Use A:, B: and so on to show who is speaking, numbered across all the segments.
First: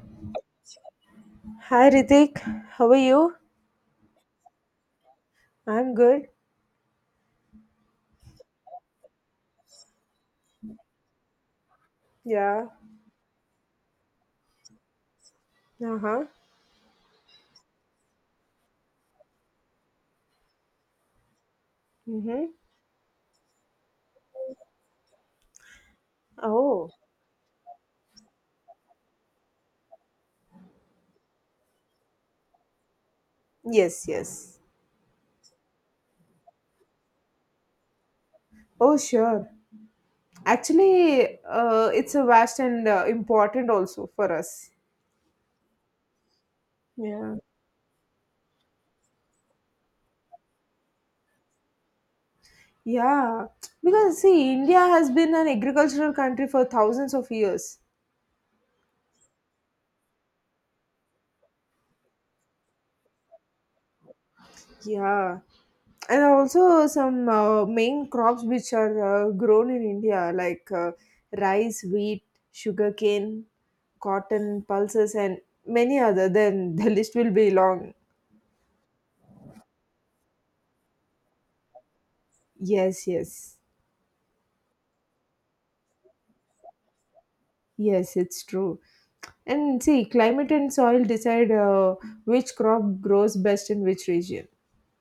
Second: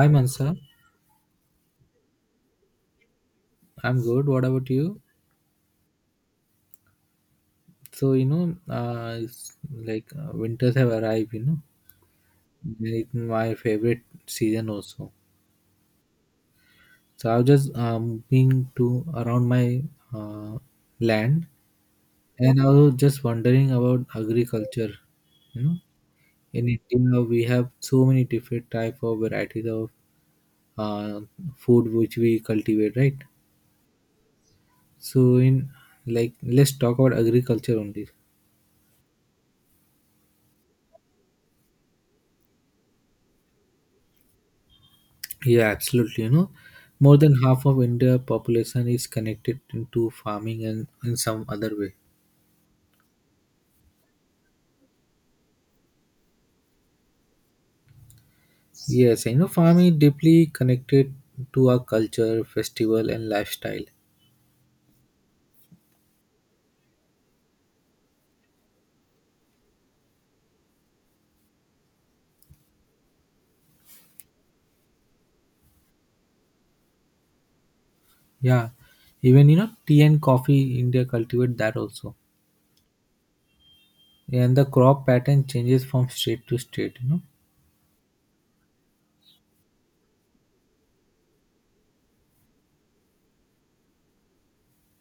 A: Hi am
B: Hi Ritik, how are you?
A: I'm good. What about you?
B: I'm good.
A: So you know, it's like winters have arrived. You know,
B: Yeah.
A: it's my favorite season also.
B: Uh huh.
A: So I was just being to around my uh, land,
B: Mm-hmm.
A: and I was just wondering about agriculture. You know, in
B: Oh,
A: India we have so many different type of varieties of uh, food which we cultivate, right?
B: yes, yes.
A: So in like let's talk about agriculture only.
B: Oh, sure. Actually, it's a vast and important also for us.
A: Yeah, absolutely. You know, more
B: Yeah.
A: than half of India population is connected into farming and in some other way.
B: Yeah. Because see, India has been an agricultural country for thousands of years.
A: Yes, I know farming is deeply connected to our culture, festival, and lifestyle.
B: Yeah, and also some main crops which are grown in India like rice, wheat, sugarcane, cotton, pulses, and many other. Then the list will be long.
A: Yeah, even you know tea and coffee India cultivate that also.
B: Yes, yes,
A: Yeah, and the crop pattern changes from state to state. You know,
B: yes, it's true. And see, climate and soil decide which crop grows best in which region.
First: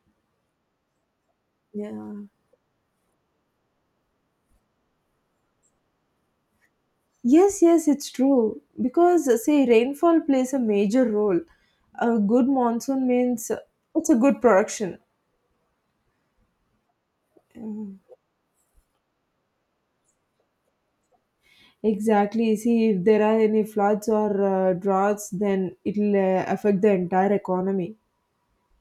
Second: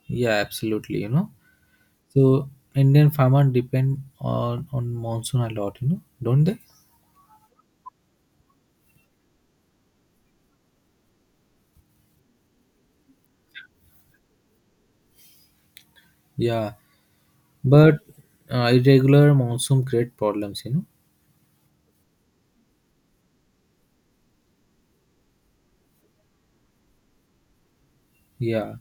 A: yeah, absolutely. You know,
B: Yeah.
A: so Indian farmers depend on monsoon a lot. You know, don't they?
B: Yes, yes, it's true. Because, say, rainfall plays a major role. A good monsoon means it's a good production.
A: Yeah, but
B: Mm.
A: irregular monsoon create problems. You know,
B: Exactly. See, if there are any floods or droughts, then it'll affect the entire economy.
A: yeah,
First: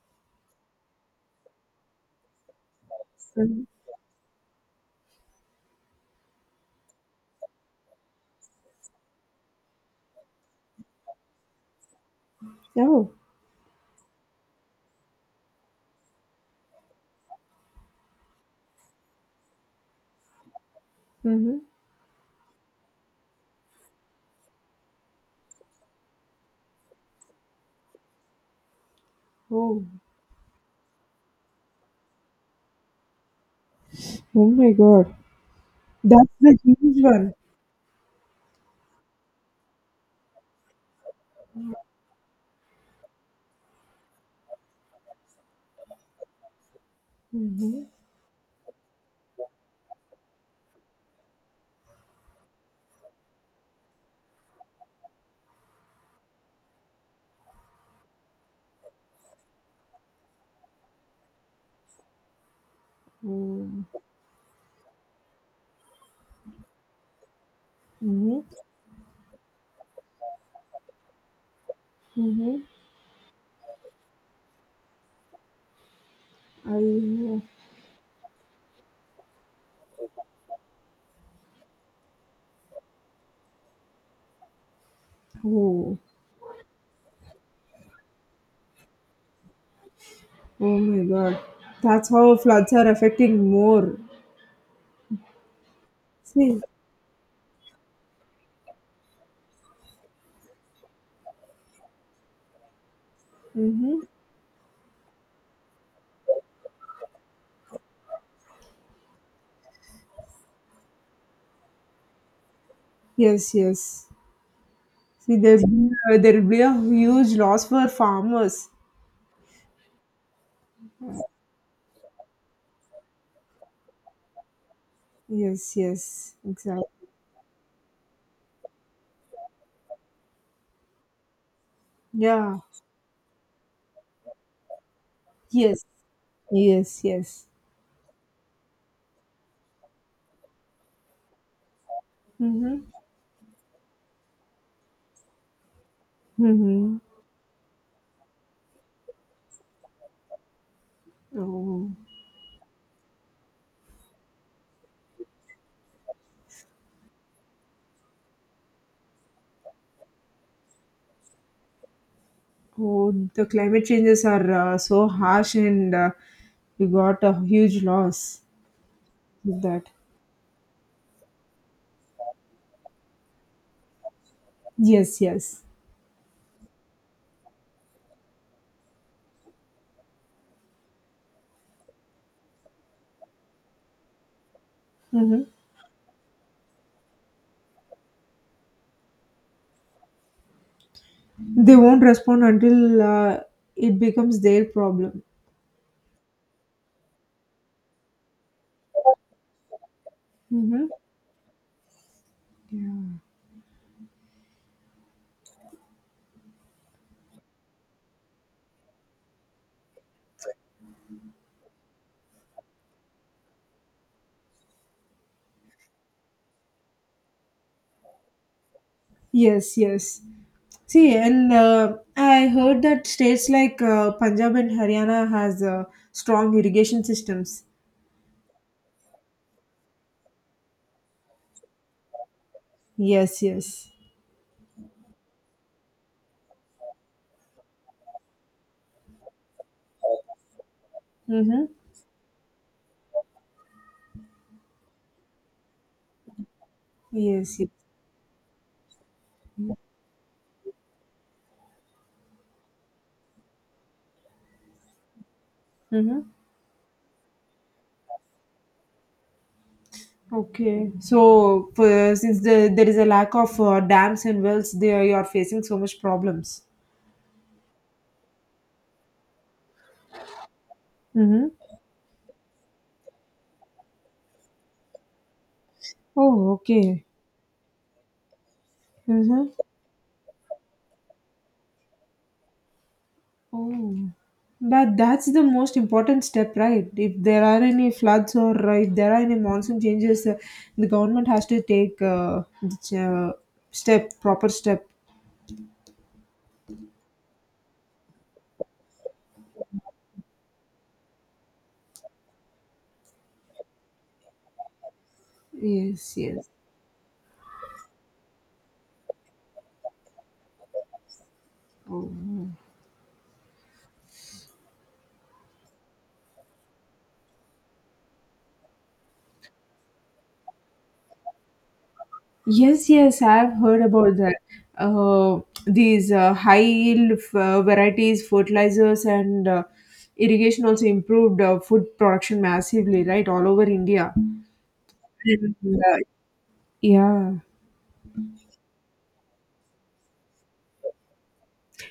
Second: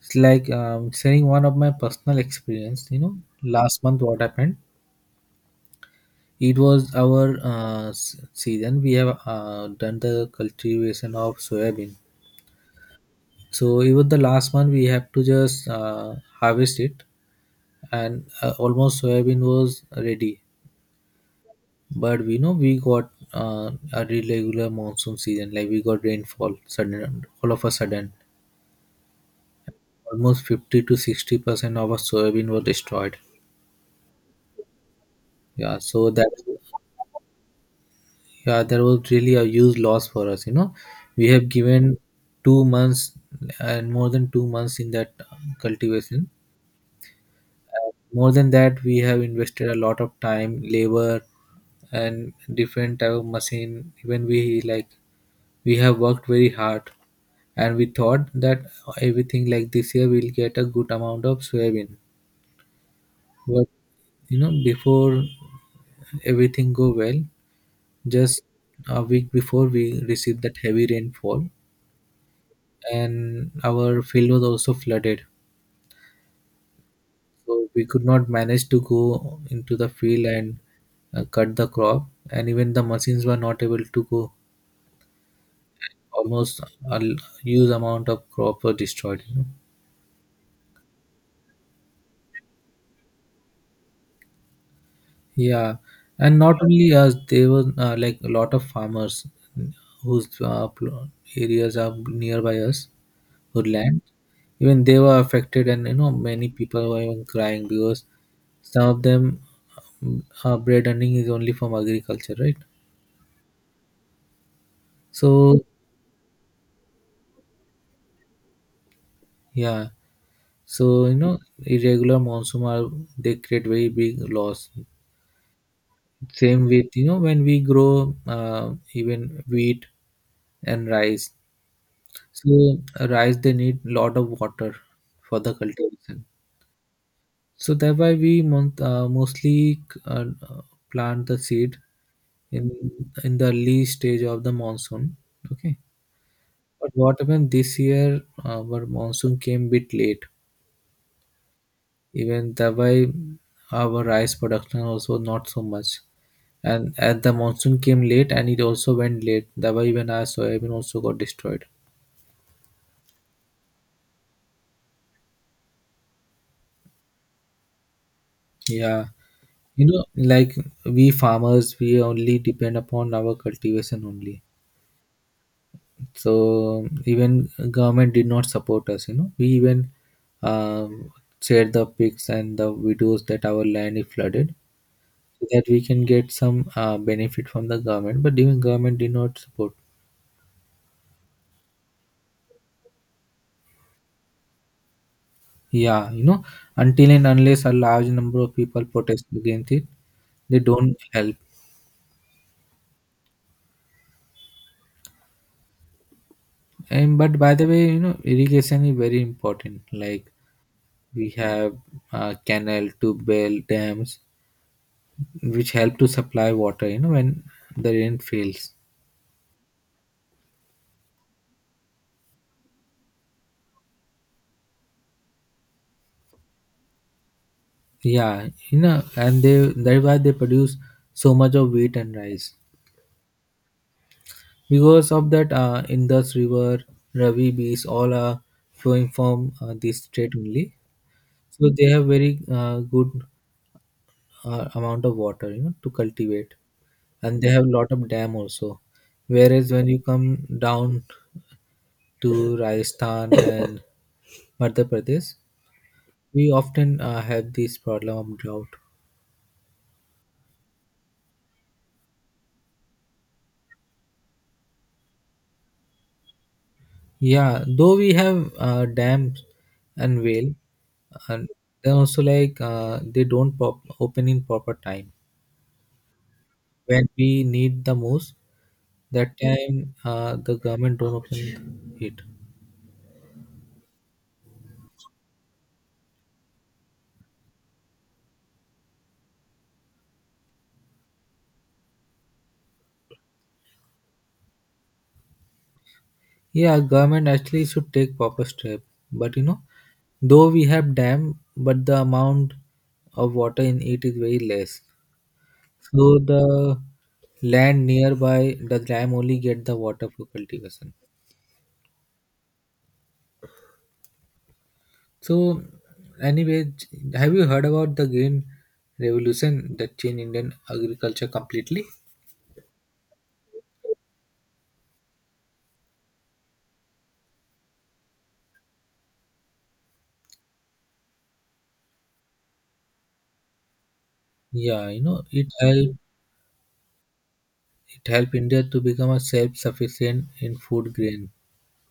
A: it's like saying one of my personal experience. You know,
B: Mhm.
A: last month what happened? It was our season. We have done the cultivation of soybean.
B: Oh,
A: So even the last month we have to just harvest it, and almost soybean was ready.
B: mm-hmm.
A: But we know we got a irregular monsoon season. Like we got rainfall sudden, all of a sudden,
B: oh,
A: almost 50 to 60% of our soybean was destroyed.
B: oh my God.
A: Yeah, so that
B: That's the huge one.
A: yeah, there was really a huge loss for us. You know, we have given 2 months and more than 2 months in that cultivation.
B: Mm-hmm.
A: More than that, we have invested a lot of time, labor, and different type of machine. Even we like we have worked very hard, and we thought that everything, like this year we'll get a good amount of soybean. But
B: Mm-hmm.
A: you know, before everything go well, just a week before we received that heavy rainfall,
B: Mm-hmm.
A: and our field was also flooded.
B: I,
A: So we could not manage to go into the field and cut the crop, and even the machines were not able to go.
B: oh,
A: Almost a l- huge amount of crop were destroyed. You know?
B: oh my God. That's how floods are affecting more.
A: Yeah, and not
B: See,
A: only us, there were like a lot of farmers whose areas are nearby us.
B: mm-hmm.
A: Hoodland, even they were affected, and you know, many people were even crying because some of them, bread earning is only from agriculture, right?
B: Yes, yes. See,
A: So
B: there will be a huge loss for farmers.
A: yeah, so you know, irregular monsoon are, they create very big loss.
B: Yes, yes,
A: Same with you
B: exactly.
A: know when we grow even wheat and rice. So
B: Yeah.
A: rice they need lot of water for the
B: Yes,
A: cultivation.
B: yes, yes.
A: So thereby we mostly uh, plant the seed in
B: Mm-hmm.
A: in the early stage of the monsoon. Okay, but
B: Mm-hmm.
A: what happened this year? Our monsoon came bit late.
B: Oh,
A: Even that why our rice production also not so much. And as the monsoon came late, and it also went late. That why even our soybean also got destroyed.
B: oh, the climate changes are so harsh, and we got a huge loss
A: Yeah,
B: with
A: you
B: that.
A: know, like we farmers, we only depend upon our cultivation only.
B: Yes, yes.
A: So even government did not support us. You know, we even um, shared the pics and the videos that our land is flooded,
B: Mm-hmm.
A: so that we can get some benefit from the government, but even government did not support.
B: They won't respond until it becomes their problem.
A: Yeah, you know, until and unless a large number of people protest against it, they
B: Mm-hmm.
A: don't help. And but by the way, you know, irrigation is very important. Like we have canal to bell dams which help to supply water, you know, when the rain fails.
B: Yes, yes. See, and I heard that states like Punjab and Haryana has strong irrigation systems.
A: Yeah, you know, and they, that's why they produce so much of wheat and rice,
B: Yes, yes.
A: because of that Indus River, Ravi bees, all are flowing from this state only.
B: Mm-hmm.
A: So they have very good amount of water, you know, to cultivate, and they
B: Yes,
A: have
B: yes.
A: lot of dam also. Whereas when you come down to Rajasthan and Madhya Pradesh,
B: Mm-hmm.
A: we often have this problem of drought.
B: Okay. So, there is a lack of dams and wells, there you are facing so much problems.
A: Yeah, though we have dams and whale, and
B: Mm-hmm.
A: then also like they don't pop open in proper time
B: Oh, okay.
A: when we need the most. That
B: Mm-hmm.
A: time the government don't open it.
B: Oh, but that's the most important step, right? If there are any floods or if there are any monsoon changes, the government has to take the step, proper step.
A: Yeah, government actually should take proper step. But you know, though we have dam, but the amount of water in it is very less.
B: Yes,
A: So
B: yes.
A: the land nearby the dam only get the water for cultivation.
B: Oh.
A: So, anyway, have you heard about the green revolution that changed Indian agriculture completely?
B: Yes, yes, I've heard about that. Uh, these high yield varieties, fertilizers, and irrigation also improved food production massively, right, all over India.
A: Yeah, you know, it
B: And,
A: helped,
B: uh, yeah.
A: it helped India to become a self-sufficient in food grain.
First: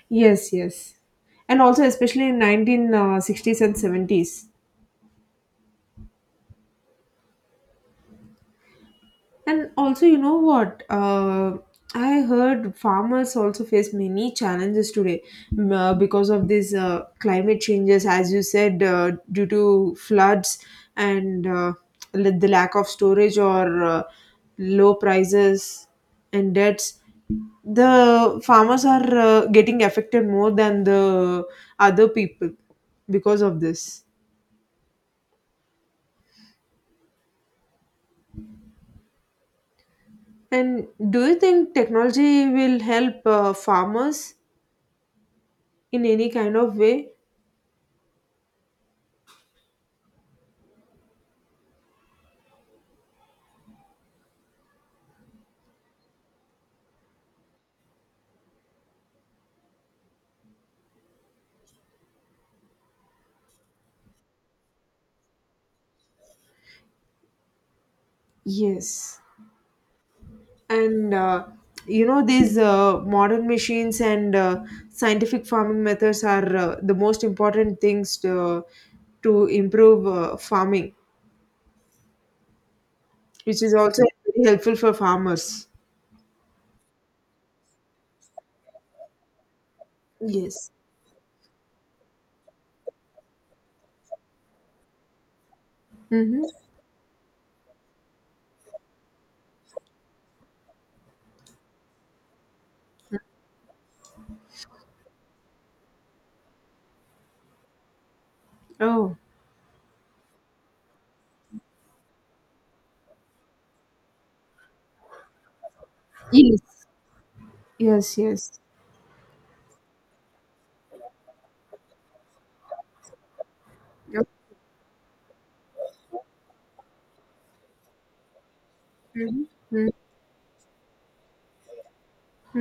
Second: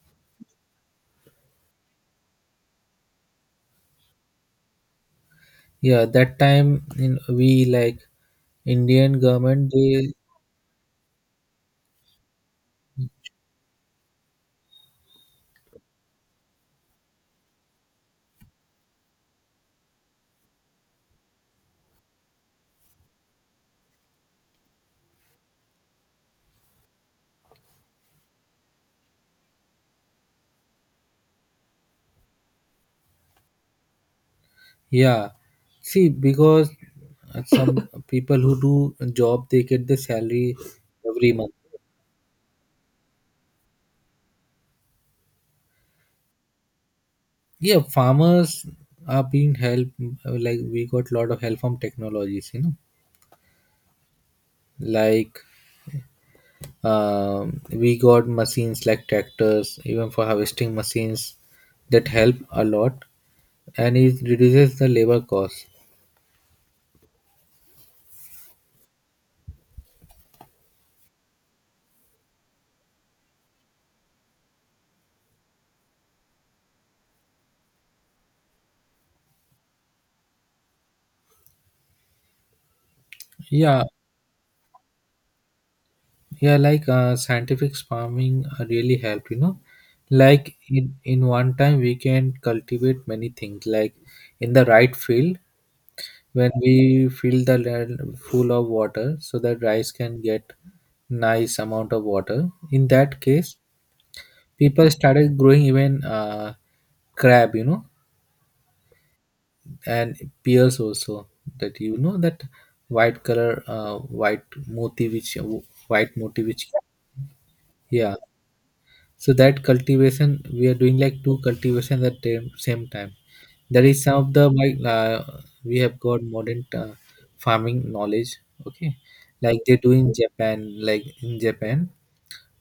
B: Yes, yes. And also, especially in 1960s and 70s.
A: Yeah, that time in we like Indian government
B: And also,
A: they
B: you know what? I heard farmers also face many challenges today because of these climate changes, as you said, due to floods and the lack of storage or low prices and debts. The farmers are getting affected more than the other people because of this.
A: yeah. See, because some people who do a job they get the salary
B: And do
A: every
B: you
A: month.
B: think technology will help farmers in any kind of way?
A: Yeah, farmers are being helped, like we got a lot of help from technologies, you know. Like we got machines like tractors, even for harvesting machines that help a lot, and it reduces the labor cost.
B: Yes. And you know, these modern machines and scientific farming methods are the most important things to improve farming, which is
A: Yeah,
B: also very helpful for farmers.
A: yeah, like scientific farming really helped, you know, like
B: Yes.
A: in one time we can cultivate many things, like in the right field,
B: Mm-hmm.
A: when we fill the land full of water so that rice can get nice amount of water. In that case, people started growing even crab, you know,
B: Oh,
A: and pears also. That, you know, that white color, white moti which, white moti
B: yes,
A: which yeah,
B: yes, yes.
A: so that cultivation we are doing, like two cultivations at the same time. That is some of the like we have got modern farming knowledge, okay, like they
B: Mm-hmm.
A: do in Japan. Like in Japan,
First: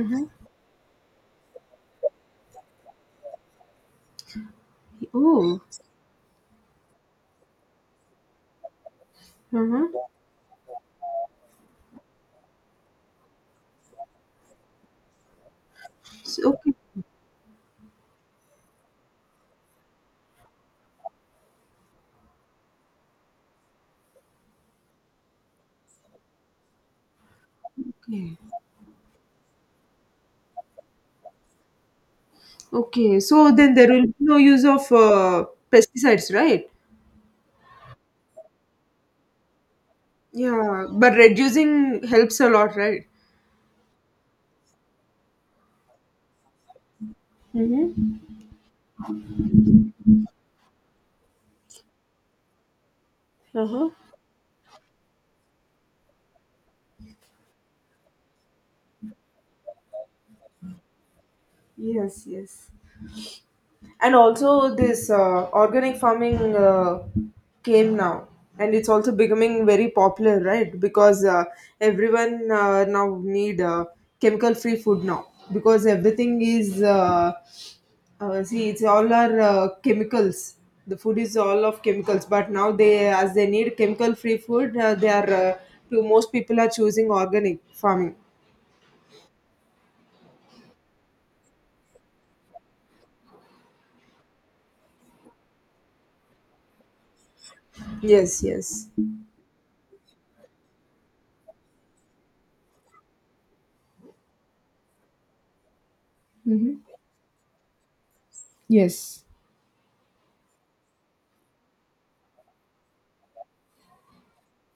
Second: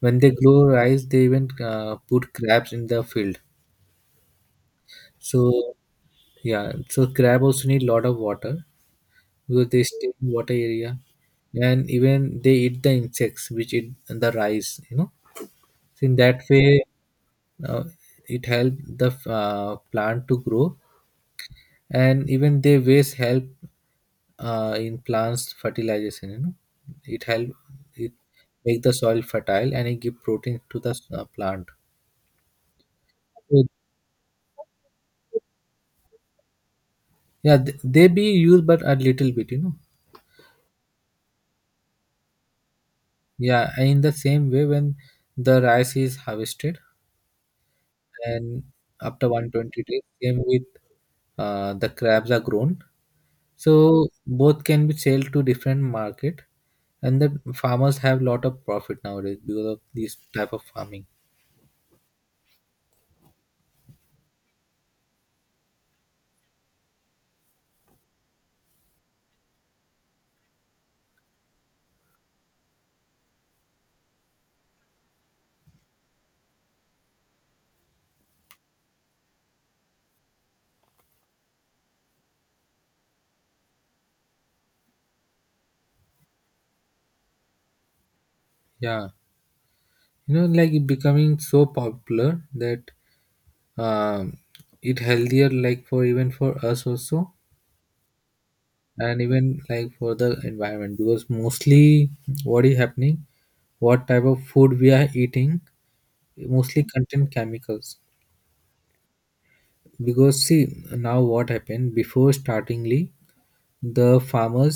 A: when they grow rice, they even put crabs in the field. So
B: Oh,
A: yeah, so crab also need a lot of water because they
B: uh-huh.
A: stay in water area, and even they eat the insects which eat the rice. You know, so in that
B: So,
A: way,
B: okay,
A: uh, it help the plant to grow, and even their waste help in plants fertilization. You know, it help it
B: okay.
A: make the soil fertile, and it give protein to the plant.
B: Okay, so
A: So,
B: then there will be no use of pesticides, right?
A: yeah, they be used but a little bit. You know,
B: Yeah, but reducing helps a lot, right?
A: yeah, and in the same way, when the rice is harvested
B: Mm-hmm.
A: and after 120 days same with the crabs are grown, so
B: Uh-huh.
A: both can be sold to different market, and the farmers have lot of profit nowadays because of this type of farming.
B: Yes, yes. And also this organic farming came now, and it's also becoming very popular, right? Because everyone now need chemical free food now, because everything is see, it's all our chemicals, the food is all of chemicals. But now, they, as they need chemical free food, they are to most people are choosing organic farming.
A: Yeah, you know, like it becoming so popular that um, it healthier, like for even for us also,
B: Yes, yes.
A: and even like for the environment, because mostly what is happening, what type of food we are eating
B: Mm-hmm.
A: mostly contain chemicals.
B: Yes.
A: Because see, now what happened, before startingly the farmers,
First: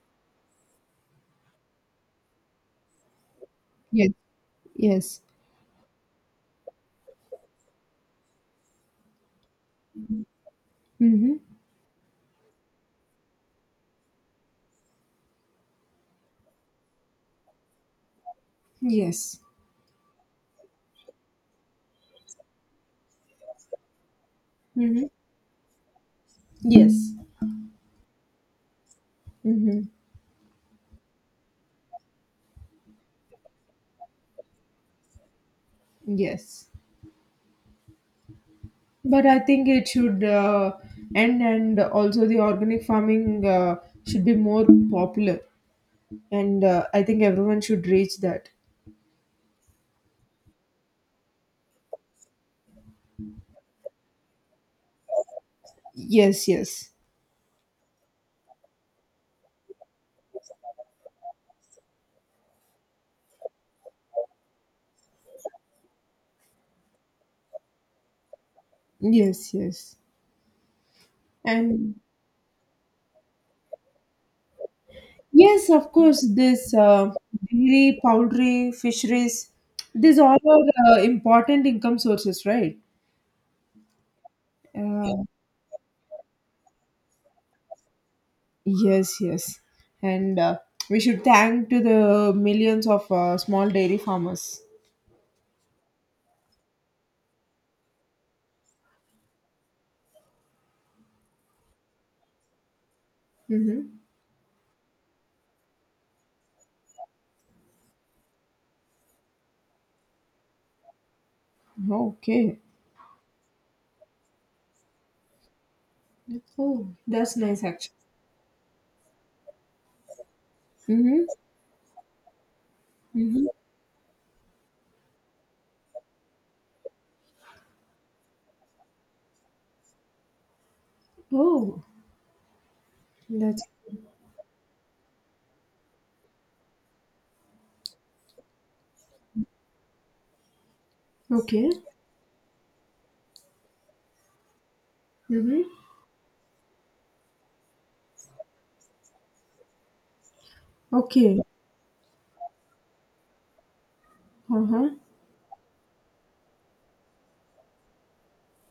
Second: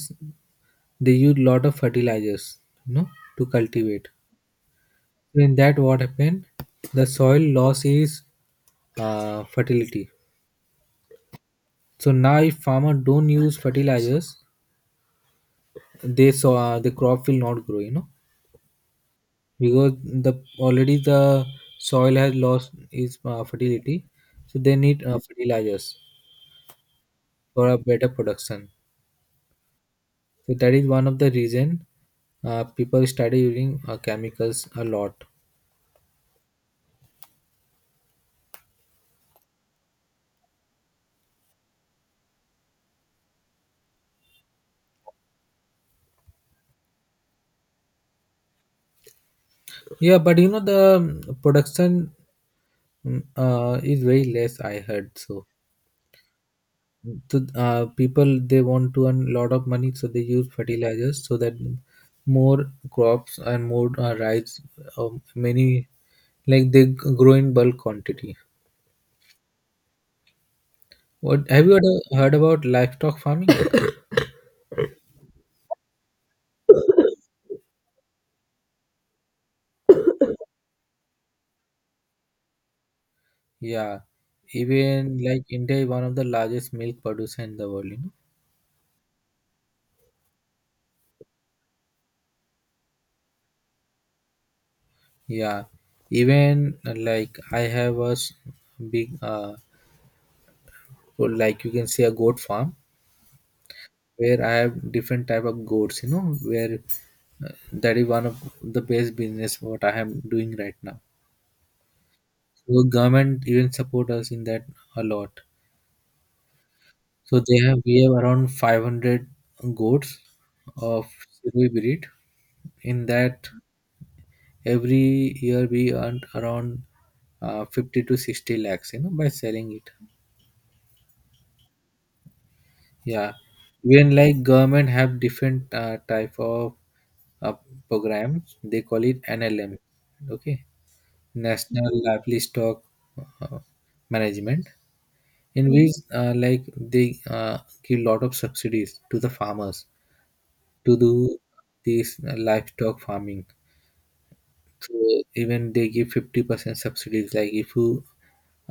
A: they used lot of fertilizers, you know, to cultivate.
B: Yes. Yes.
A: So, in that what happened, the soil loss is fertility.
B: Mm-hmm.
A: So now if farmer don't use fertilizers, they so the crop will not grow, you know,
B: Yes.
A: because the already the soil has lost its fertility. So they need
B: Hmm.
A: fertilizers
B: Yes.
A: for a better production.
B: Hmm.
A: So that is one of the reason people study using chemicals a lot.
B: Yes. But I think it should end, and also the organic farming should be more popular. And I think everyone should reach that.
A: Yeah, but you know the production, is very less. I heard so.
B: Yes, yes.
A: So people they want to earn a lot of money, so they use fertilizers so that more crops and more rice, uh, many like they grow in bulk quantity.
B: Yes, yes.
A: What have you
B: And
A: heard about livestock farming?
B: yes, of course, this dairy, poultry, fisheries, these all are important income sources, right?
A: Yeah, even
B: Uh,
A: like India is one of the largest milk producer in the world. You know?
B: Yes, yes. And we should thank to the millions of small dairy farmers.
A: Yeah, even like I have a big, or like you can say a goat farm
B: Mm-hmm.
A: where I have different type of goats. You know, where that is one of the best business what I am doing right now.
B: Okay.
A: So government even support us in that a lot.
B: Oh, that's
A: So they
B: nice
A: have
B: actually.
A: we have around 500 goats of
B: Mm-hmm.
A: Silvi breed. In
B: Mm-hmm.
A: that, every year we earn around 50 to 60 lakhs. You know, by selling it.
B: Oh,
A: Yeah,
B: that's
A: even like government have different type of uh, programs. They call it NLM, okay,
B: okay.
A: National Livestock uh, Management,
B: Mm-hmm.
A: in which like they give lot of subsidies to the farmers to do
B: Okay.
A: this livestock farming.
B: Uh-huh.
A: So even they give 50% subsidies. Like if you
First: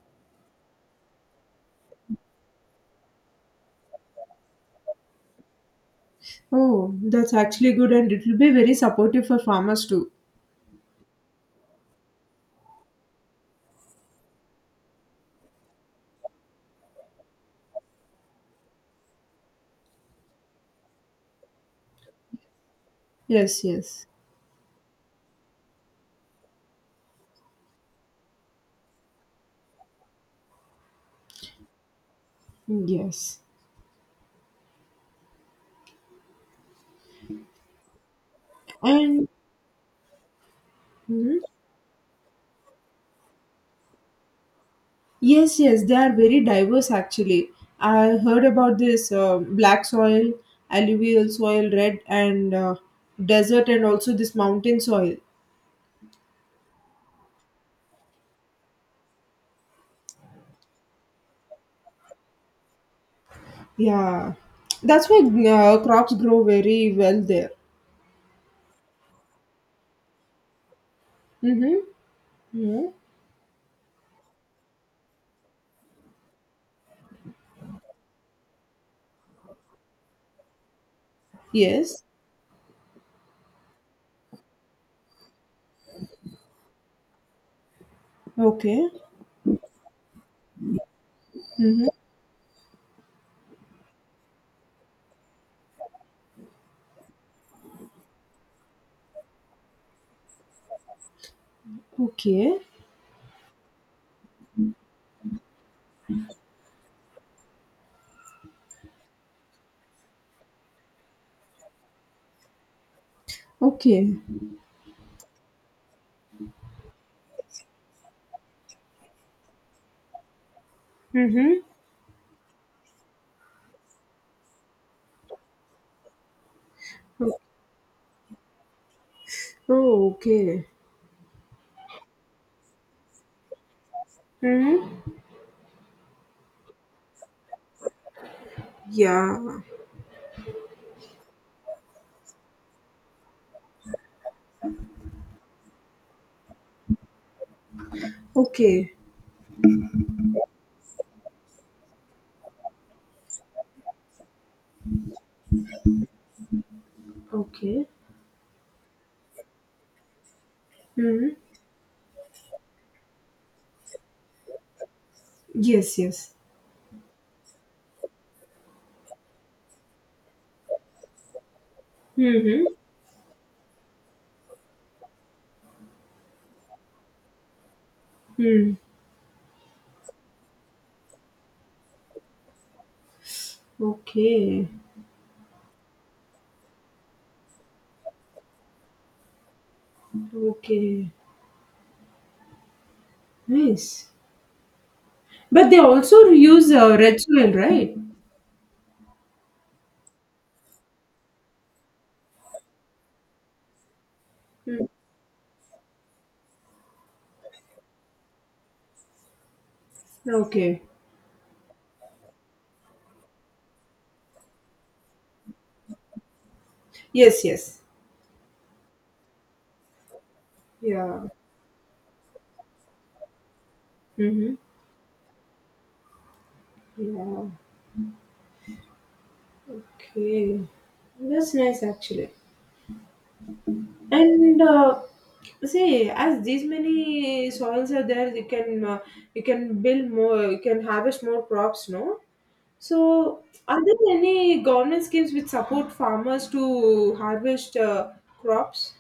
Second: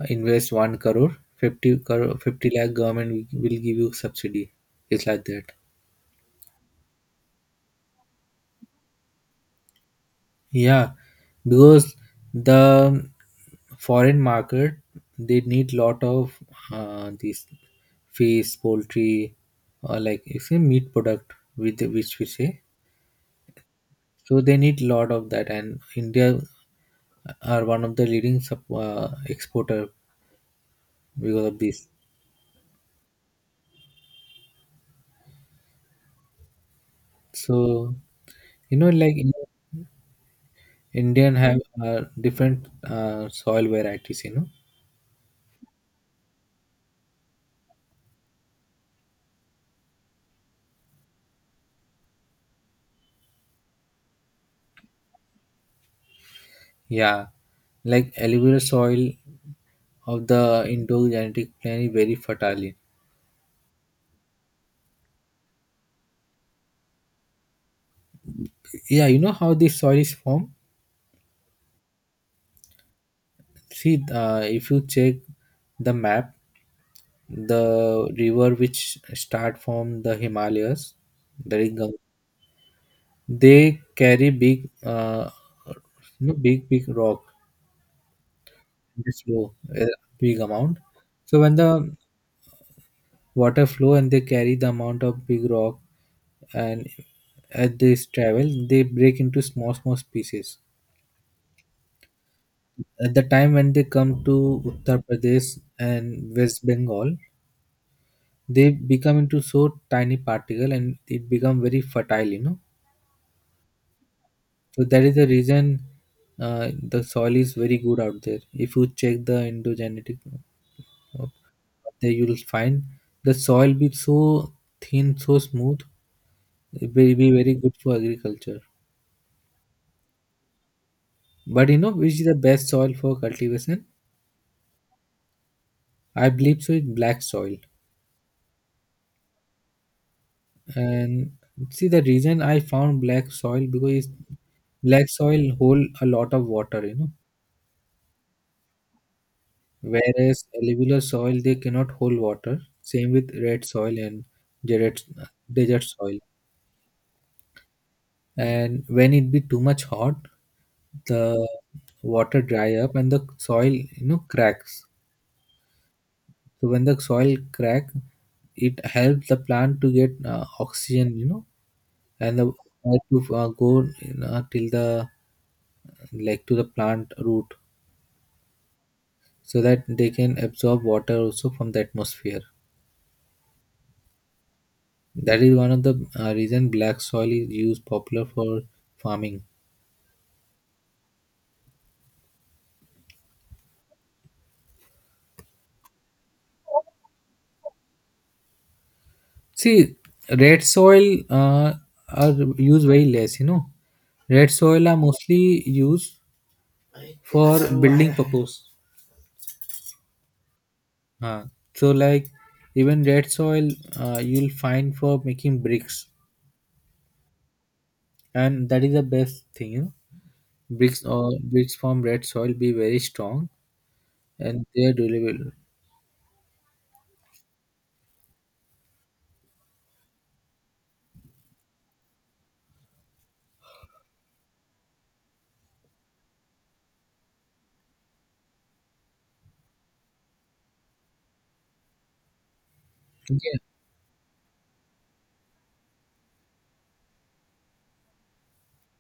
A: invest one crore, 50 crore, 50 lakh, government will give you subsidy. It's like that.
B: Oh, that's actually good, and it will be very supportive for farmers too.
A: Yeah, because the foreign market they need lot of these fish, poultry, or like it's a meat product with which we say.
B: Yes, yes.
A: So they need lot of that, and India are one of the leading exporter because of this.
B: Yes.
A: So you know, like
B: And
A: in- Indian
B: hmm,
A: have different soil varieties. You know,
B: yes, yes, they are very diverse actually. I heard about this black soil, alluvial soil, red and desert, and also this mountain soil.
A: yeah, like alluvial soil of the endogenetic plant is very fertile.
B: Yeah, that's why crops grow very well there.
A: Yeah, you know how this soil is formed?
B: Mm-hmm. Yeah.
A: See, if you check the map, the river which start from the Himalayas, that is Ganga,
B: Yes.
A: they carry big rock,
B: Okay.
A: this low, uh, big amount. So when
B: Mm-hmm.
A: the water flow and they carry the amount of big rock and as they travel, they break into small, small pieces.
B: Okay.
A: At the time when they come to Uttar Pradesh and West Bengal, they become into so tiny particle and it become very fertile, you know.
B: Okay.
A: So that is the reason the soil is very good out there. If you check the endogenetic, uh,
B: Mm-hmm.
A: there you will find the soil be so thin, so smooth. It will be very good for agriculture.
B: Oh, okay.
A: But you know which is the best soil for cultivation?
B: Mm-hmm.
A: I believe so. It's black soil.
B: Yeah.
A: And see the reason I found black soil because black soil hold a lot of water, you know,
B: Okay.
A: whereas alluvial soil they cannot hold water, same with red soil and desert, desert soil,
B: Okay.
A: and when it be too much hot, the
B: Mm-hmm.
A: water dry up and the soil, you know, cracks.
B: Yes, yes.
A: So when the soil crack, it helps the plant to get oxygen, you know, and the
B: Mm-hmm.
A: air to go till the, like, to the plant root
B: Mm.
A: so that they can absorb water also from the atmosphere.
B: Okay,
A: That is one of the reason black soil is used popular for farming.
B: okay, nice. But they also use red soil, right?
A: See, red soil are used very less. You know, red
B: Mm.
A: soil are mostly used for building purpose.
B: Okay.
A: Uh, so like even red soil you'll find for making bricks,
B: Yes, yes.
A: and that is the best thing, you know? Bricks
B: Yeah.
A: or bricks from red soil be very strong
B: Mm-hmm.
A: and they're durable.
B: Yeah. Okay. That's nice actually. And see, as these many soils are there, you can build more, you can harvest more crops, no? So,
A: Yeah,
B: are there any government schemes which support farmers to harvest crops?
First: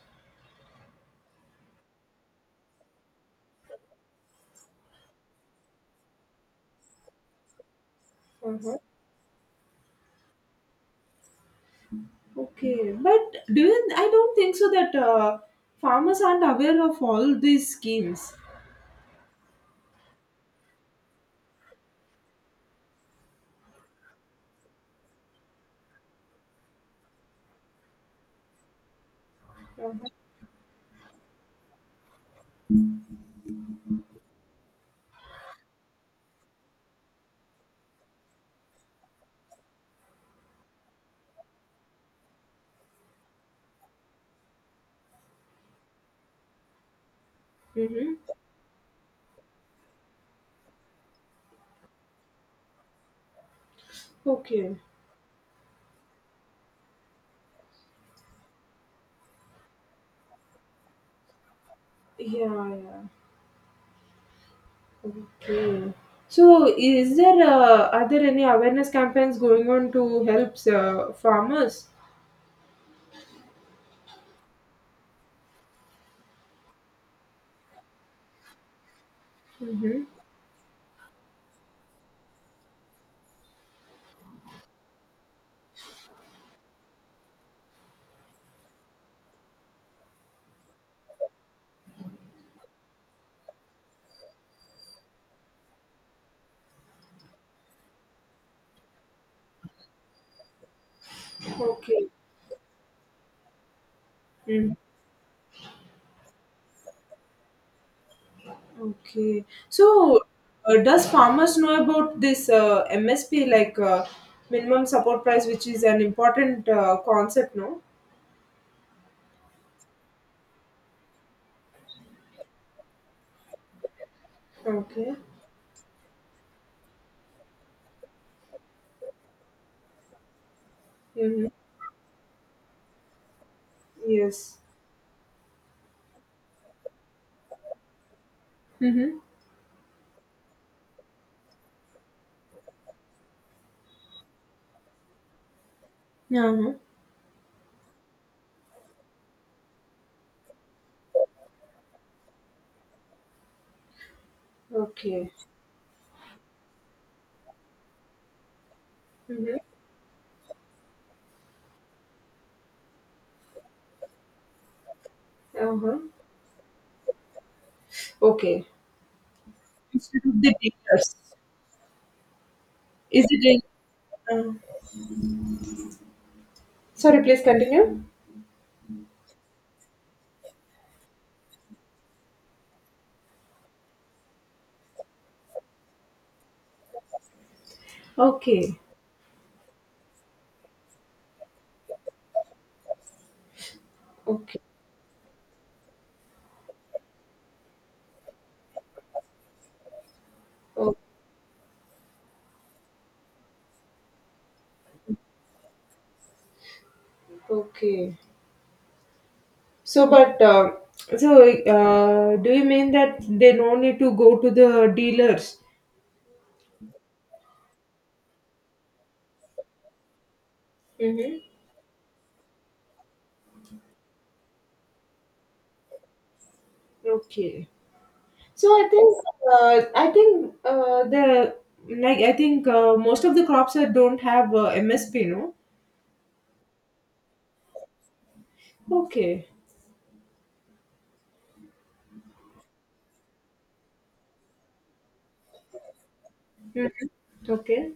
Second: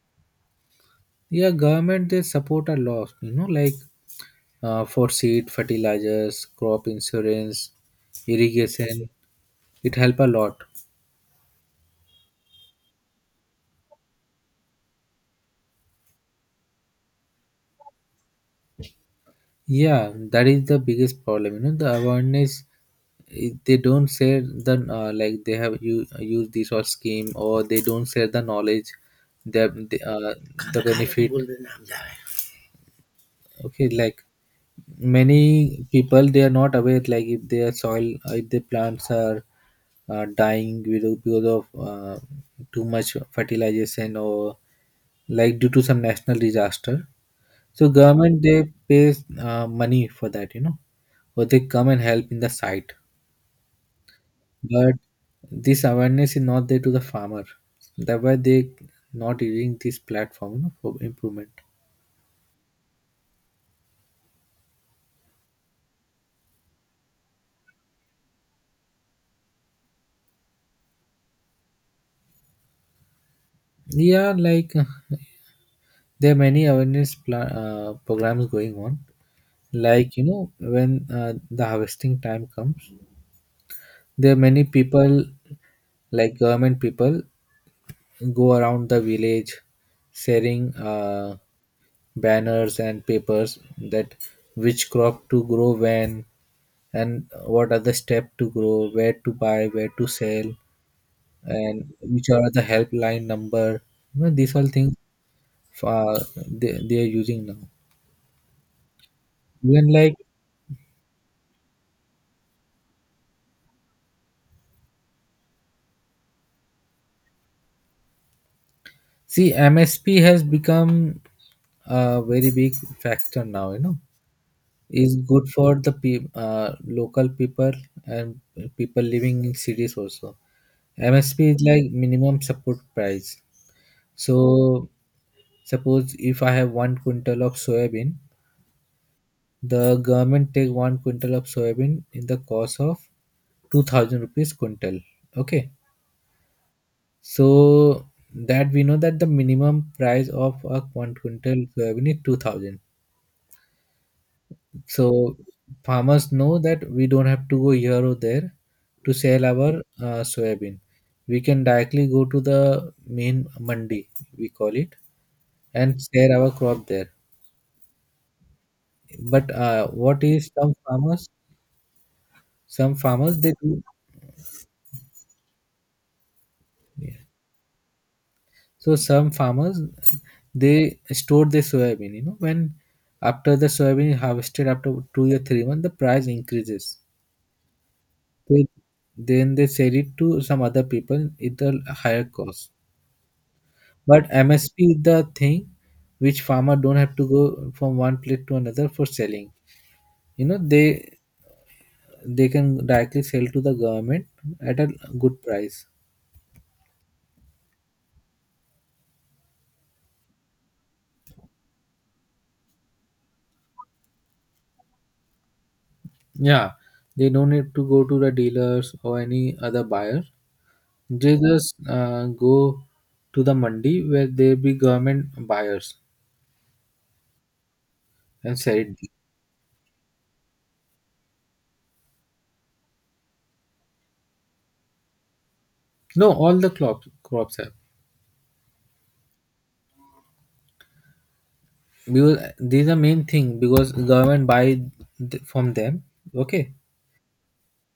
A: yeah government they support a lot you know, like for seed, fertilizers, crop insurance,
B: Uh-huh.
A: irrigation, it help a lot.
B: Okay, but I don't think so that farmers aren't aware of all these schemes.
A: Yeah, that is the biggest problem. You know, the awareness, they don't share the like they have used this or scheme, or they don't share the knowledge, the the, uh, the benefit. Okay, like many people they are not aware, like if their soil, if their plants are dying because of too much fertilization or like due to some national disaster, so
B: Mm-hmm.
A: government they pays money for that, you know, or they come and help in the site.
B: Okay.
A: But this awareness is not there to the farmer. That's why they not using this platform, you know, for improvement.
B: Yeah, yeah. Okay. So, is there are there any awareness campaigns going on to help farmers?
A: Yeah, like there are many awareness programs going on.
B: Mm-hmm.
A: Like, you know, when the harvesting time comes, there are many people, like government people, go around the village, sharing banners and papers that which crop to grow when, and what are the steps to grow, where to buy, where to sell, and
B: Okay.
A: which are the helpline number. You know, these all
B: Mm.
A: things, uh, they are using now.
B: Okay.
A: Even like,
B: So, does farmers know about this MSP like minimum support price, which is an important concept, no?
A: see, MSP has become a very big factor now, you know. Is
B: Okay.
A: good for the local people and people living in cities also. MSP is like minimum support price.
B: Yes.
A: So suppose if I have one quintal of soybean,
B: Mm-hmm.
A: the government take one quintal of soybean in the cost of 2,000 rupees quintal. Okay,
B: Uh-huh.
A: so that we know that the minimum price of a one quintal soybean is 2,000.
B: Okay.
A: So farmers know that we don't have to go here or there to sell
B: Mm-hmm.
A: our soybean. We can directly go to the main mandi, we call it, and
B: Uh-huh.
A: sell our crop there.
B: Okay.
A: But
B: Instead
A: what
B: of
A: is
B: the
A: some
B: dealers.
A: farmers? Some
B: Is
A: farmers they
B: it
A: do
B: a, uh, Sorry, please continue.
A: So some farmers they store their soybean. You know, when after the soybean is harvested after 2 or 3 months, the price increases. They,
B: Okay.
A: then they sell it to some other people at a higher cost. But
B: Okay.
A: MSP is the thing which farmer don't have to go from one place to another for selling. You know,
B: O-
A: they can directly sell to the government at a good price.
B: Okay. So, but so do you mean that they no need to go to the dealers?
A: Yeah, they don't need to go to the dealers or any other buyer. They
B: Mm-hmm.
A: just go to the mandi where there be government buyers
B: Okay.
A: and
B: So
A: sell it.
B: I think most of the crops that don't have MSP, no?
A: No, all the crops have,
B: Okay.
A: because these are main thing because government buy from them. Okay,
B: Okay.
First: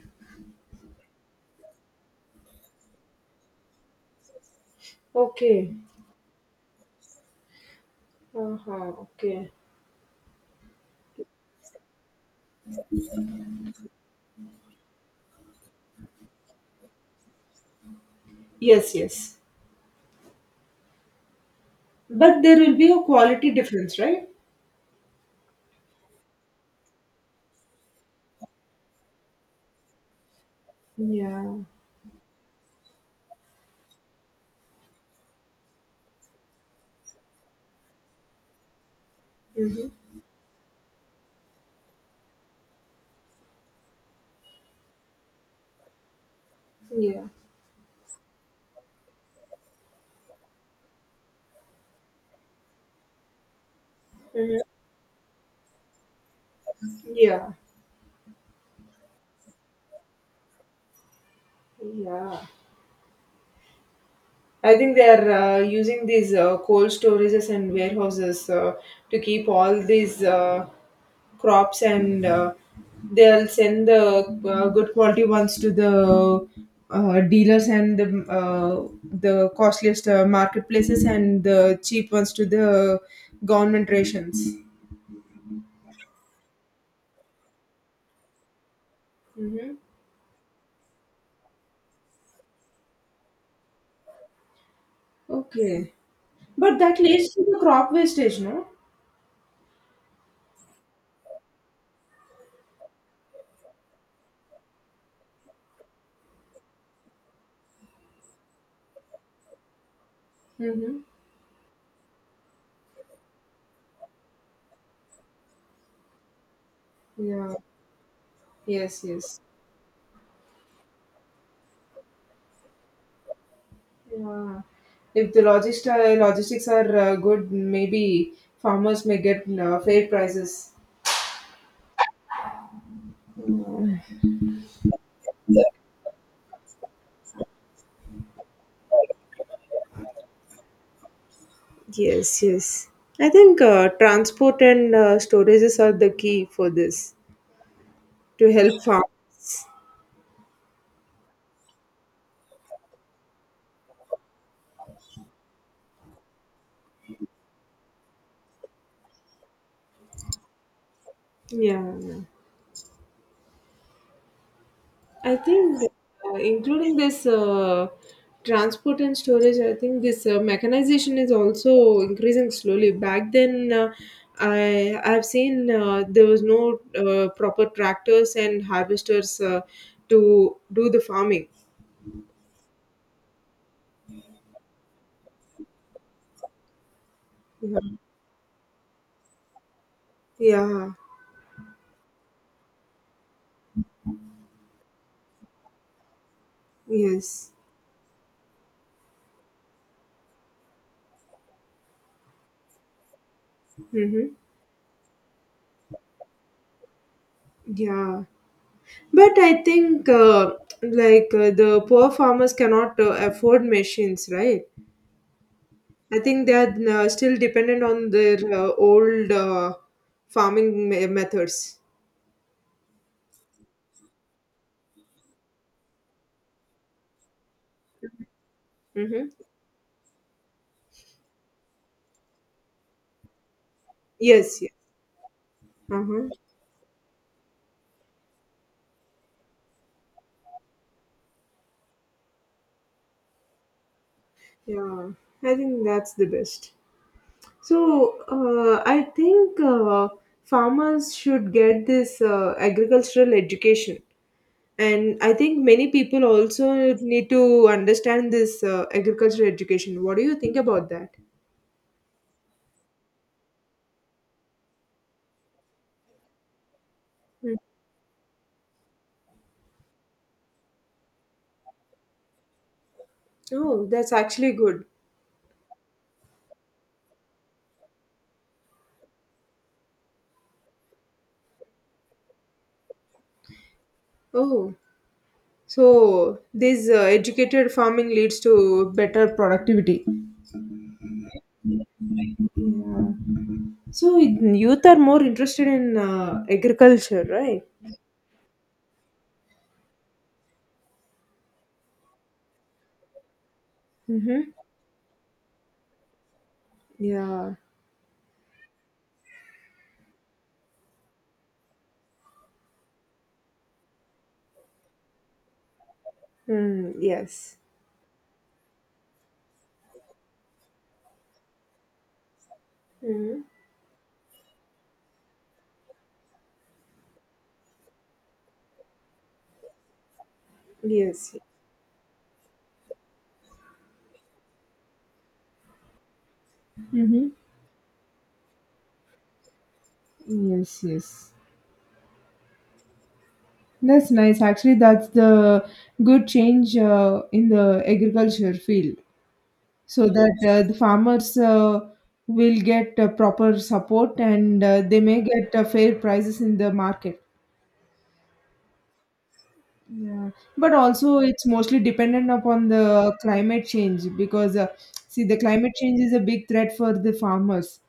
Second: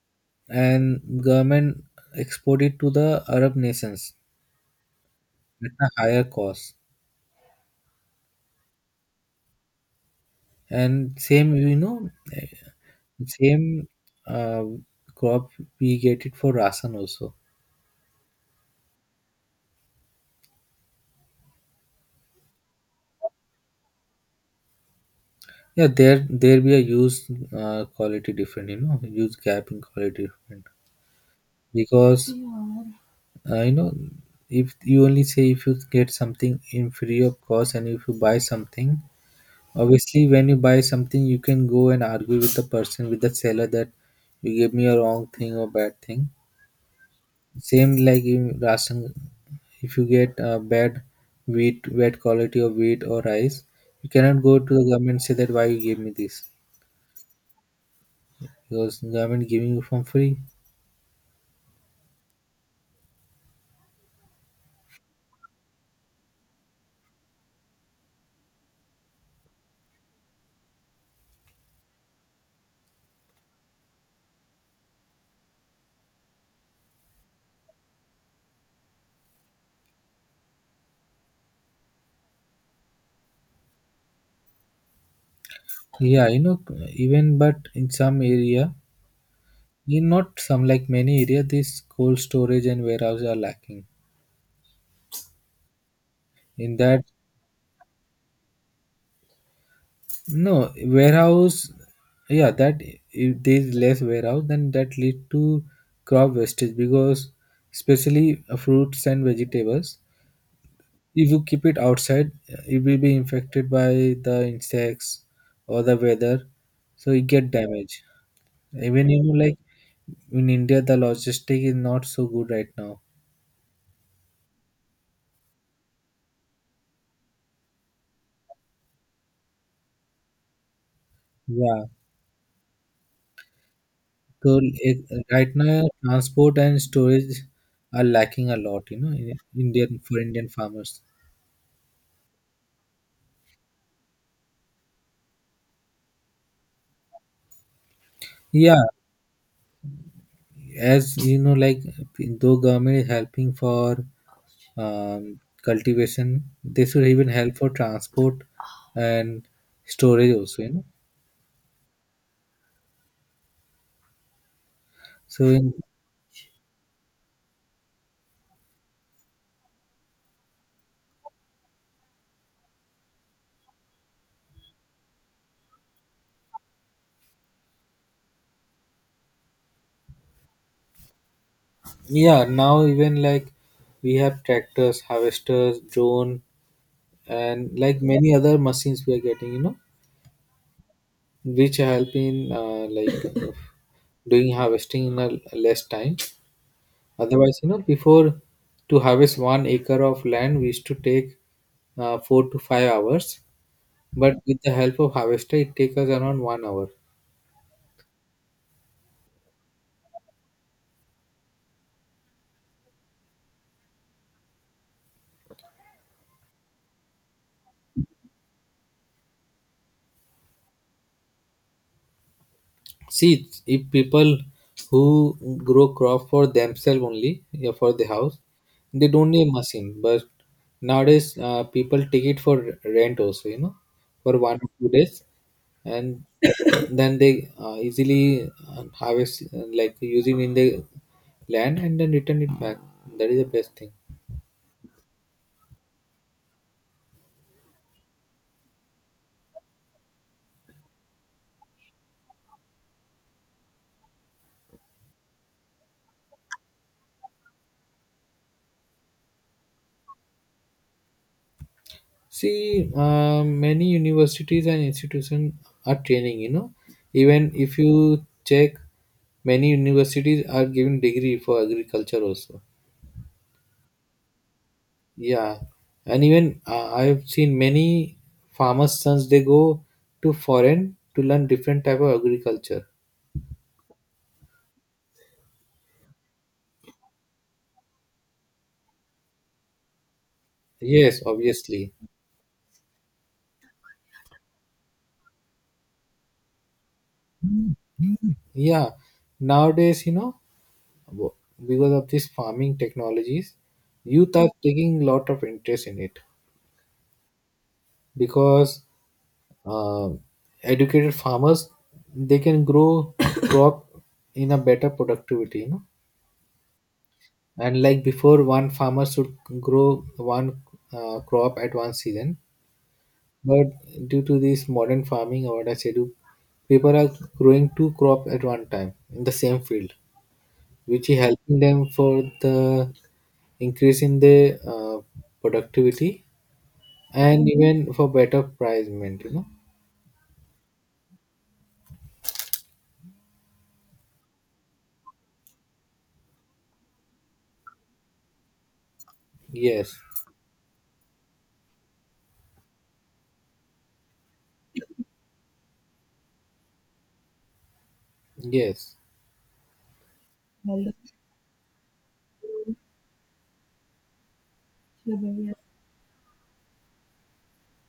A: and government export it to the Arab nations at
B: Okay.
A: a higher cost.
B: Uh-huh. Okay.
A: And same, you know, same uh, crop we get it for rasan also.
B: Yes, yes. But there will be a quality difference, right?
A: Yeah, there be a use quality different. You know, use gap in quality different.
B: Yeah.
A: Because you know, if you only say, if you get something in free of cost, and if you buy something,
B: Mm-hmm.
A: obviously when you buy something you can go and argue with the person, with the seller, that you gave me a wrong thing or bad thing.
B: Yeah.
A: Same like in ration, if you get bad wheat, bad quality of wheat or rice, you cannot go
B: Mm-hmm.
A: to the government and say that why you gave me this,
B: Yeah.
A: because government giving you from free.
B: Yeah. I think they are using these cold storages and warehouses to keep all these crops, and they'll send the good quality ones to the dealers and the costliest marketplaces, and the cheap ones to the government rations.
A: Yeah, you know, even, but in some area,
B: Mm-hmm.
A: in not some like many area, this cold storage and warehouse are lacking.
B: Okay,
A: In
B: but that
A: that,
B: leads to the crop wastage, no?
A: no warehouse, yeah, that if there is less warehouse, then that lead to crop wastage, because especially fruits and vegetables.
B: Mm-hmm.
A: If you keep it outside, it will be infected by the insects or the weather, so it get
B: Yeah.
A: damaged.
B: Yes.
A: Even, you know,
B: Yes.
A: like in India, the logistic is not so good right now.
B: Yeah. If the logistics are good, maybe farmers may get fair prices.
A: Yeah, so it, right now, transport and storage are lacking a lot. You know, in Indian for Indian farmers.
B: Yes, yes. I think transport and storages are the key for this to
A: Yeah,
B: help farm.
A: as you know, like though government is helping for cultivation, they should even help for transport and storage also. You know,
B: Yeah. I
A: so in,
B: think including this transport and storage, I think this mechanization is also increasing slowly. Back then, I've seen there was no proper tractors and harvesters to do the farming.
A: yeah, now even like we have tractors, harvesters, drone, and
B: Yeah.
A: like many other machines we are getting. You know,
B: Yeah.
A: which help in like doing harvesting in a less time.
B: Yes.
A: Otherwise, you know, before, to harvest 1 acre of land, we used to take 4 to 5 hours.
B: Mm-hmm.
A: But with the help of harvester, it takes us around 1 hour.
B: Yeah. But I think like the poor farmers cannot afford machines, right? I think they are still dependent on their old farming methods.
A: See, if people who grow crop for themselves only, yeah, for the house, they don't
B: Mm-hmm.
A: need machine. But nowadays, people take it for rent also, you know, for one
B: Yes,
A: or
B: yes.
A: two days, and
B: Uh-huh.
A: then they easily harvest like using in the land and then return it back. That is the best thing.
B: Yeah, I think that's the best. So, I think farmers should get this agricultural education. And I think many people also need to understand this agricultural education. What do you think about that?
A: See, many universities and institutions are training, you know. Even
B: Mm.
A: if you check, many universities are giving degree for agriculture also.
B: Oh, that's actually good.
A: Yeah. And even I have seen many farmers' sons, they go to foreign to learn different type of agriculture.
B: Oh, so this educated farming leads to better productivity.
A: Yes, obviously.
B: So youth are more interested in agriculture, right?
A: Yeah. Nowadays, you know, w- because of these farming technologies, youth are
B: Mm-hmm.
A: taking lot of interest in it.
B: Yeah.
A: Because uh, educated farmers they can grow crop in a better productivity, you know,
B: Mm, yes.
A: and like before one farmer should grow one crop at one season,
B: Mm-hmm.
A: but due to this modern farming or what I say do, people are growing two crop at one time in the same field, which is
B: Yes.
A: helping them for the increase in the productivity
B: Mm-hmm.
A: and even for better price, you know.
B: Yes, yes. That's nice. Actually, that's the good change in the agriculture field,
A: Yes,
B: so that the farmers will get proper support, and they may get fair prices in the market.
A: yes.
B: Yeah, but
A: Yeah,
B: also it's mostly dependent upon the climate change, because see, the climate change is a big threat for the farmers.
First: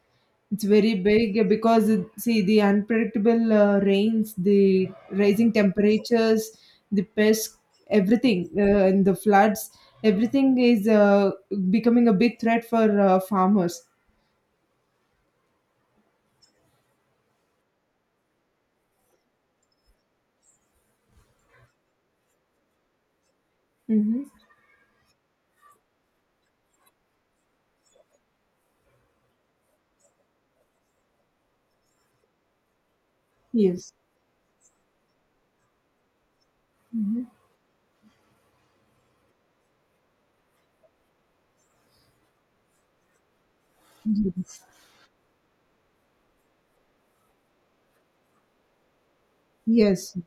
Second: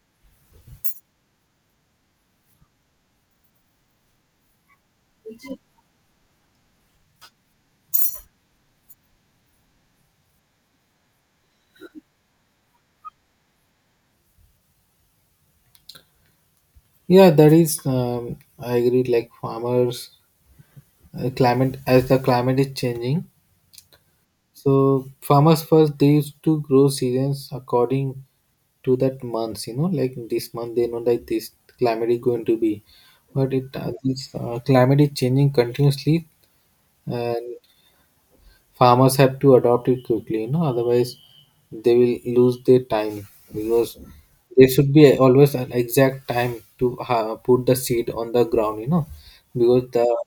B: It's very big because see, the unpredictable rains, the rising temperatures, the pests, everything, and the floods, everything is becoming a big threat for farmers.
A: that is, I agree. Like farmers, climate, as the climate is changing,
B: Mm-hmm.
A: so farmers first they used to grow seasons according to that months. You know, like this month they know that this climate is going to be, but it
B: Yes.
A: this climate is changing continuously,
B: Mm-hmm.
A: and farmers have to adopt it quickly, you know, otherwise they will lose their time, because
B: Yes.
A: there should be always an exact time to put the seed on the ground, you know, because
B: Yes.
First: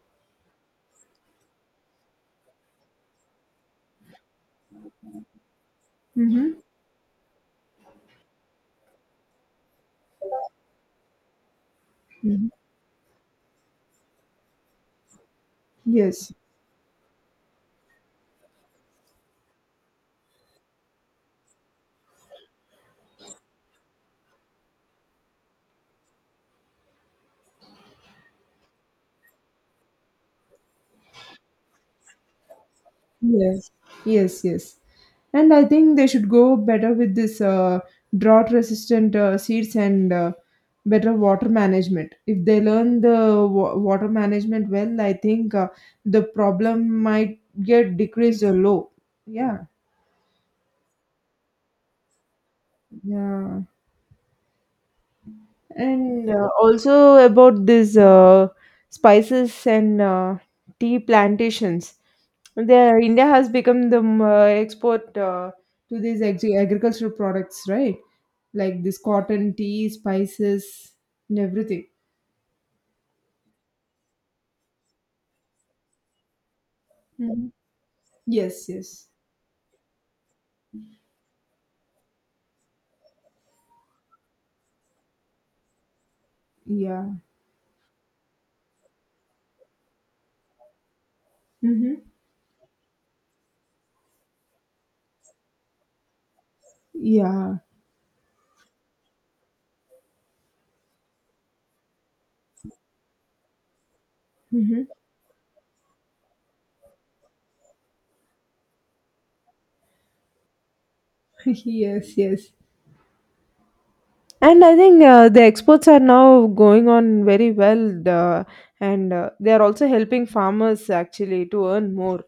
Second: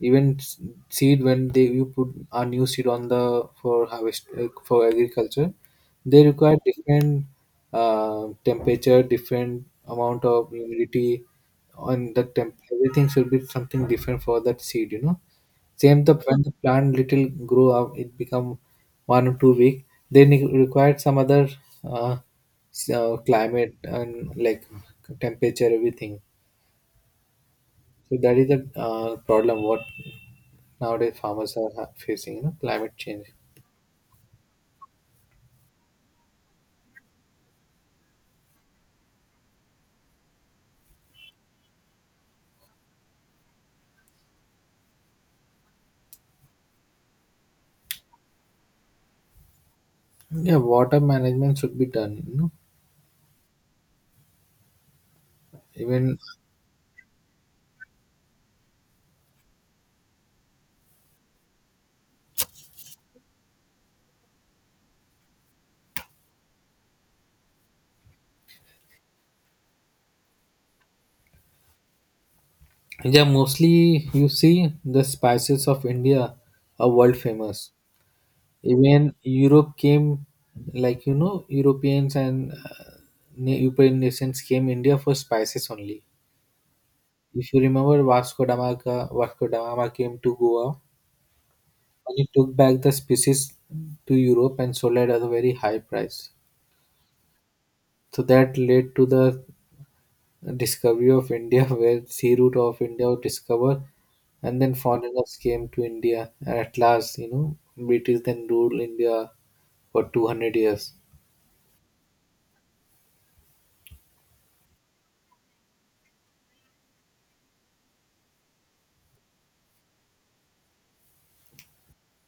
A: even s- seed, when they, you put a new seed on the for harvest, for agriculture, they require
B: Mm-hmm.
A: different temperature, different amount of humidity, on the
B: Mm-hmm.
A: temp, everything should be something different for that seed, you know. Same the
B: Yes.
A: when the plant little grow up, it become 1 or 2 week. Then it required some other uh, climate and like temperature everything. So that is the problem what nowadays farmers are facing. You know, climate change.
B: Yes, yes, yes. And I think they should go better with this drought resistant seeds and better water management. If they learn the water management well, I think the problem might get decreased or low. Yeah,
A: Yeah, water management should be done. You know,
B: yeah.
A: even,
B: And also about this spices and tea plantations. The India has become the export to these agricultural products, right? Like this cotton, tea, spices, and everything.
A: yeah, mostly you see the spices of India are world
B: Mhm.
A: famous.
B: Yes, yes.
A: Even Europe came, like, you know, Europeans and European nations came India for spices only.
B: Yeah.
A: If you remember, Vasco da Gama came to Goa
B: Mm-hmm.
A: and he took back the spices to Europe and sold it at a very high price.
B: Yeah.
A: So that led to the discovery of India, where sea route of India was discovered, and then
B: Mm-hmm.
A: foreigners came to India. And at last, you know, British then ruled India for 200 years.
B: yes, yes. And I think the exports are now going on very well, and they are also helping farmers actually to earn more.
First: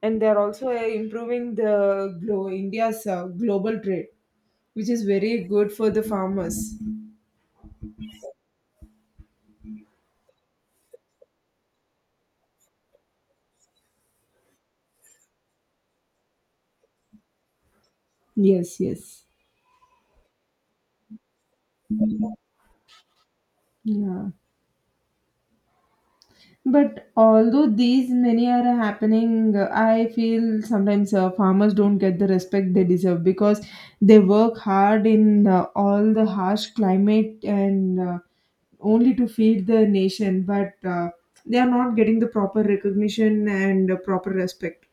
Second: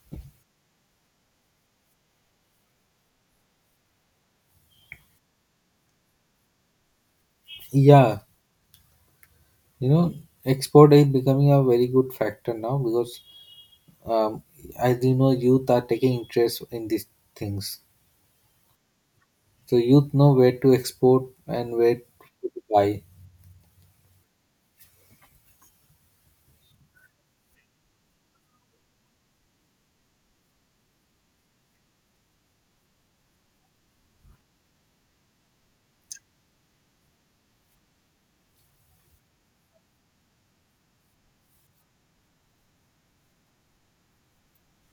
B: And they are also improving the India's global trade, which is very good for the farmers.
A: Yeah, you know, export is becoming a very good factor now, because um, as you know, youth are taking interest in these things.
B: Yes, yes,
A: So youth know where to export and where to buy.
B: yeah. But although these many are happening, I feel sometimes farmers don't get the respect they deserve, because they work hard in all the harsh climate and only to feed the nation, but they are not getting the proper recognition and proper respect.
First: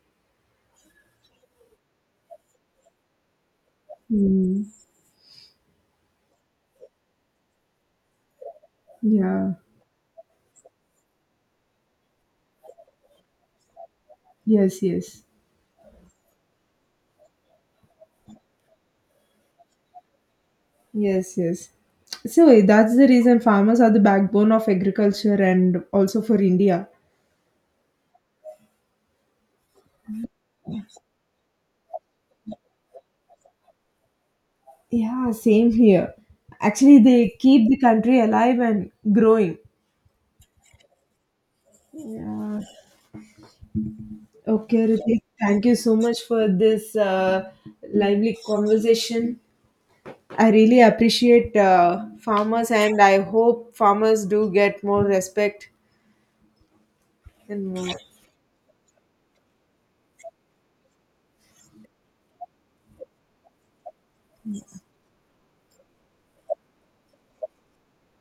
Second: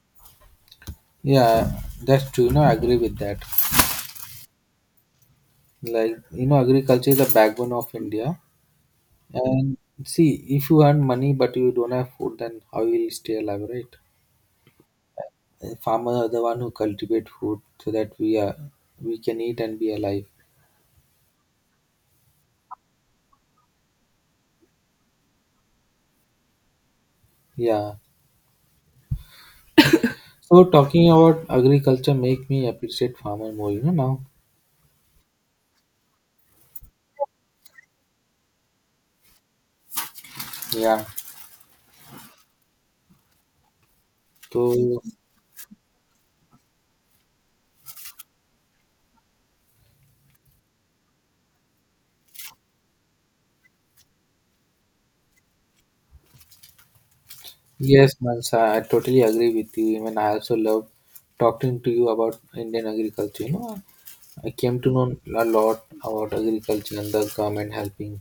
A: Yeah, that's true. You know, I agree with that.
B: Mm,
A: Like, you know, agriculture is the backbone of India.
B: yeah.
A: And see, if you earn money but you don't have food, then how you will stay alive, right?
B: Yes, yes.
A: And farmers are the one who cultivate food so that we can eat and be alive.
B: Yes, yes. So that's the reason farmers are the backbone of agriculture and also for India.
A: Yeah. So talking about agriculture make me appreciate farmer more, you know, now.
B: Yeah, same here. Actually, they keep the country alive and growing.
A: Yeah.
B: Yeah. Okay,
A: So
B: Ritik, thank you so much for this lively conversation. I really appreciate farmers, and I hope farmers do get more respect and more.
A: yes, Mansa, I totally agree with you. Even I also love talking to you about Indian agriculture. You know, I came to know a lot about agriculture and the government helping.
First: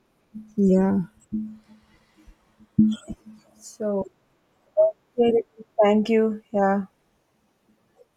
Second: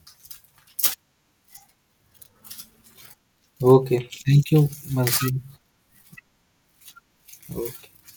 B: Yeah. So,
A: Okay. Thank you,
B: okay,
A: Mansi.
B: Ritik, thank you. Yeah.
A: Okay.